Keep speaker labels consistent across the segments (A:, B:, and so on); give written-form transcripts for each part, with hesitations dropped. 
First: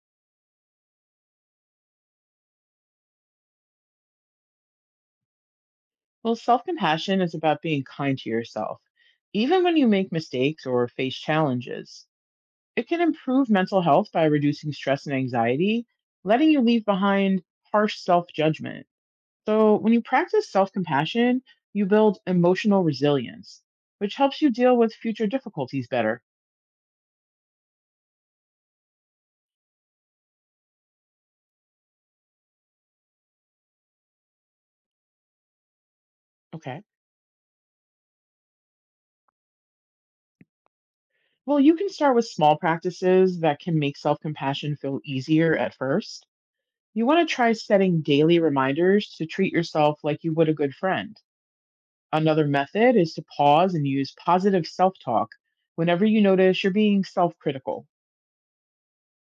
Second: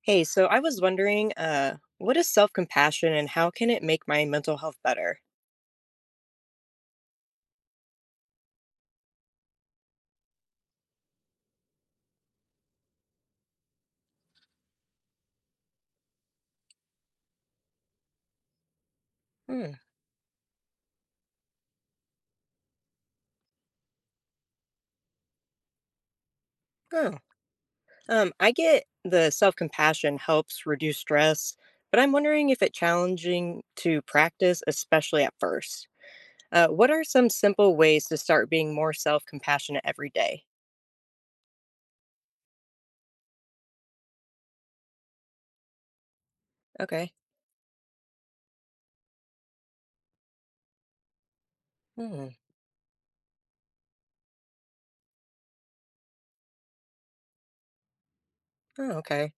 A: Hey, so I was wondering, what is self-compassion and how can it make my mental health better?
B: Well, self compassion is about being kind to yourself. Even when you make mistakes or face challenges, it can improve mental health by reducing stress and anxiety, letting you leave behind harsh self judgment.
A: Hmm.
B: So, when you practice self compassion, you build emotional resilience, which helps you deal with future difficulties better.
A: Oh. I get the self-compassion helps reduce stress, but I'm wondering if it's challenging to practice, especially at first.
B: Okay.
A: What are some simple ways to start being more self-compassionate every day?
B: Well, you can start with small practices that can make self compassion feel easier at first. You
A: Okay.
B: want to try setting daily reminders to treat yourself like you would a good friend.
A: Hmm.
B: Another method is to pause and use positive self talk whenever you notice you're being self critical.
A: Oh, okay.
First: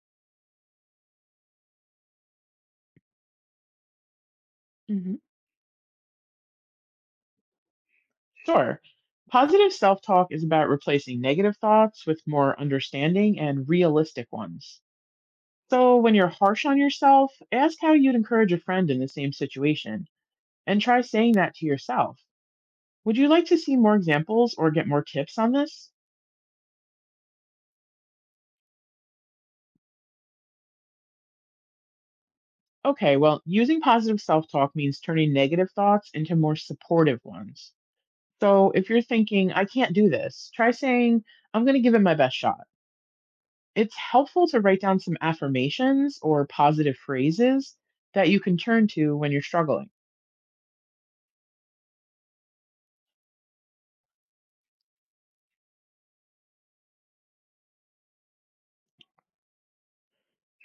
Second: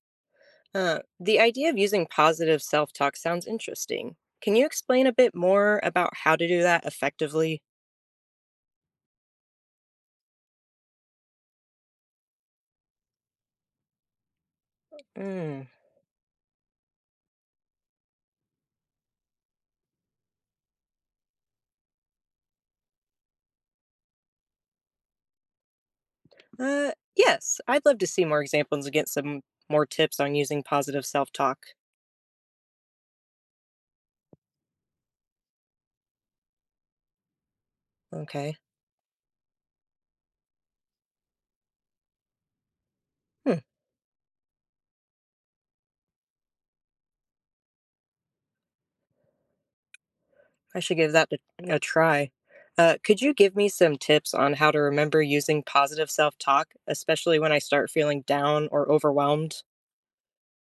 A: The idea of using positive self-talk sounds interesting. Can you explain a
B: Hmm.
A: bit more about how to do that effectively?
B: Sure, positive self talk is about replacing negative thoughts with more understanding and realistic ones. So when you're harsh on yourself, ask how you'd encourage a friend in the same situation and try saying that to yourself. Would you like to see more examples or get more tips on this?
A: Yes, I'd love to see more examples and get some more tips on using positive self talk.
B: Okay, well, using positive self talk means turning negative thoughts into more supportive ones.
A: Okay.
B: So if you're thinking, I can't do this, try saying, I'm going to give it my best shot.
A: Hmm.
B: It's helpful to write down some affirmations or positive phrases that you can turn to when you're struggling.
A: I should give that a try. Could you give me some tips on how to remember using positive self talk, especially when I start feeling down or overwhelmed?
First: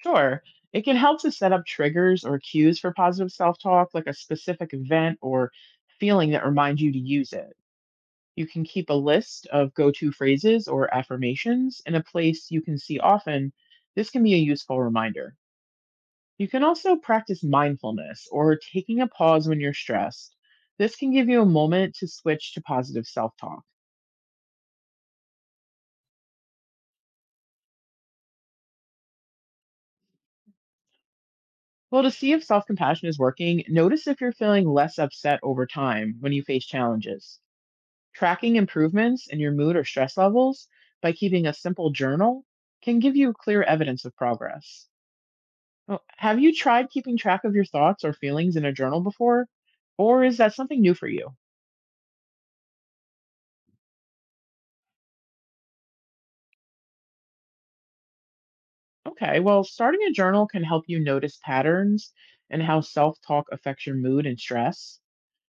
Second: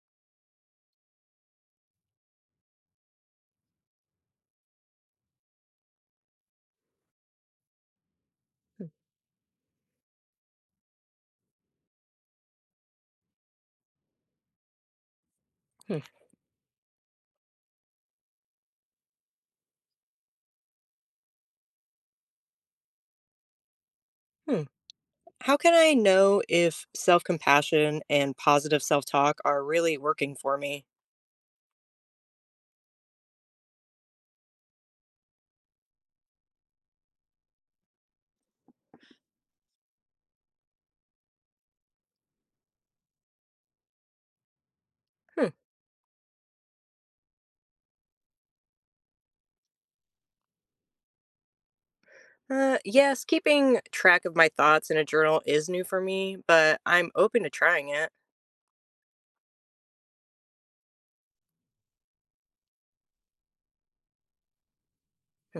B: Sure, it can help to set up triggers or cues for positive self talk, like a specific event or feeling that reminds you to use it. You can keep a list of go to phrases or affirmations in a place you can see often. This can be a useful reminder.
A: Hmm.
B: You can also practice mindfulness or taking a pause when you're stressed. This can give you a moment to switch to positive self talk.
A: Hmm. How can I know if self compassion and positive self talk are really working for me?
B: Well, to see if self compassion is working, notice if you're feeling less upset over time when you face challenges. Tracking improvements in your mood or stress levels by keeping a simple journal can give you clear evidence of progress.
A: Hmm.
B: Well, have you tried keeping track of your thoughts or feelings in a journal before? Or is that something new for you?
A: Yes, keeping track of my thoughts in a journal is new for me, but I'm open to trying it.
B: Okay, well, starting a journal can help you notice patterns and how self talk affects your mood and stress.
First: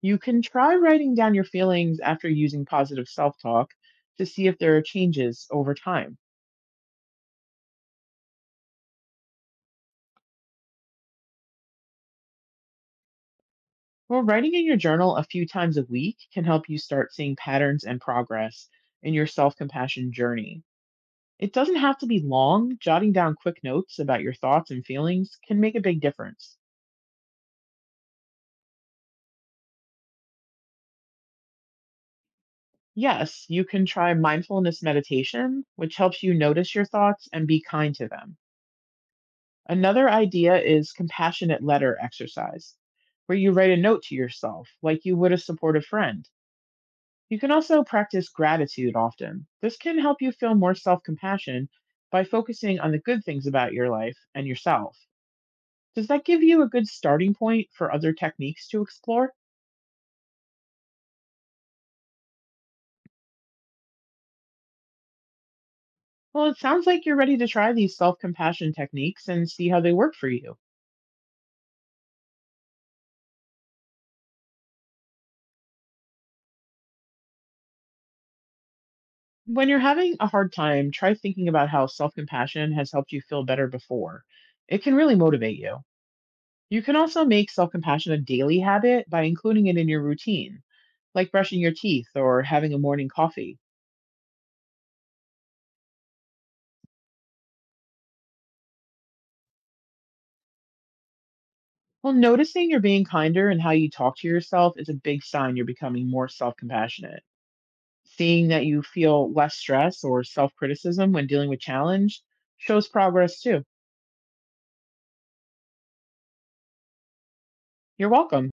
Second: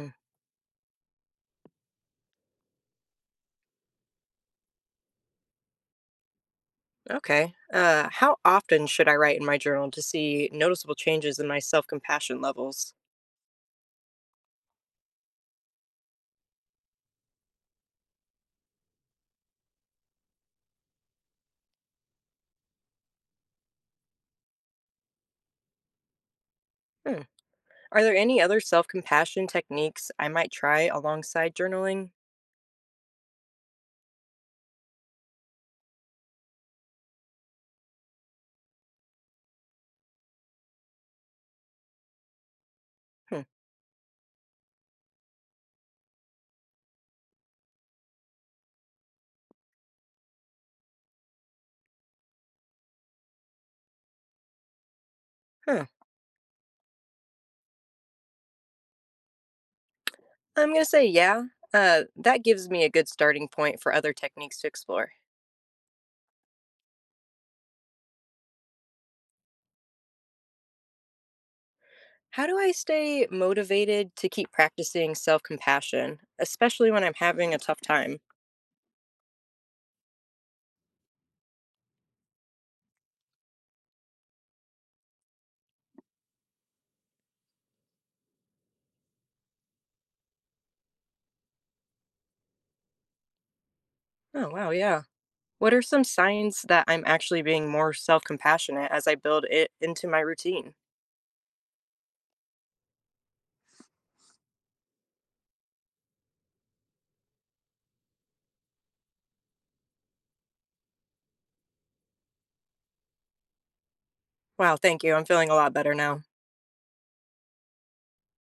B: You can try writing down your feelings after using positive self talk to see if there are changes over time.
A: Okay. How often should I write in my journal to see noticeable changes in my self compassion levels?
B: Well, writing in your journal a few times a week can help you start seeing patterns and progress in your self compassion journey. It doesn't have to be long, jotting down quick notes about your thoughts and feelings can make a big difference.
A: Hmm. Are there any other self compassion techniques I might try alongside journaling?
B: Yes, you can try mindfulness meditation, which helps you notice your thoughts and be kind to them. Another idea is compassionate letter exercise, where
A: Hmm.
B: you write a note to yourself like you would a supportive friend. You can also practice gratitude often. This can help you feel more self compassion by focusing on the good things about your life and yourself.
A: Huh.
B: Does that give you a good starting point for other techniques to explore?
A: I'm going to say yeah. That gives me a good starting point for other techniques to explore.
B: Well, it sounds like you're ready to try these self compassion techniques and see how they work for you.
A: How do I stay motivated to keep practicing self compassion, especially when I'm having a tough time?
B: When you're having a hard time, try thinking about how self compassion has helped you feel better before. It can really motivate you. You can also make self compassion a daily habit by including it in your routine, like brushing your teeth or having a morning coffee.
A: Oh, wow. Yeah. What are some signs that I'm actually being more self compassionate as I build it into my routine?
B: Well, noticing you're being kinder and how you talk to yourself is a big sign you're becoming more self compassionate. Seeing that you feel less stress or self criticism when dealing with challenge shows progress too.
A: Wow, thank you. I'm feeling a lot better now.
B: You're welcome.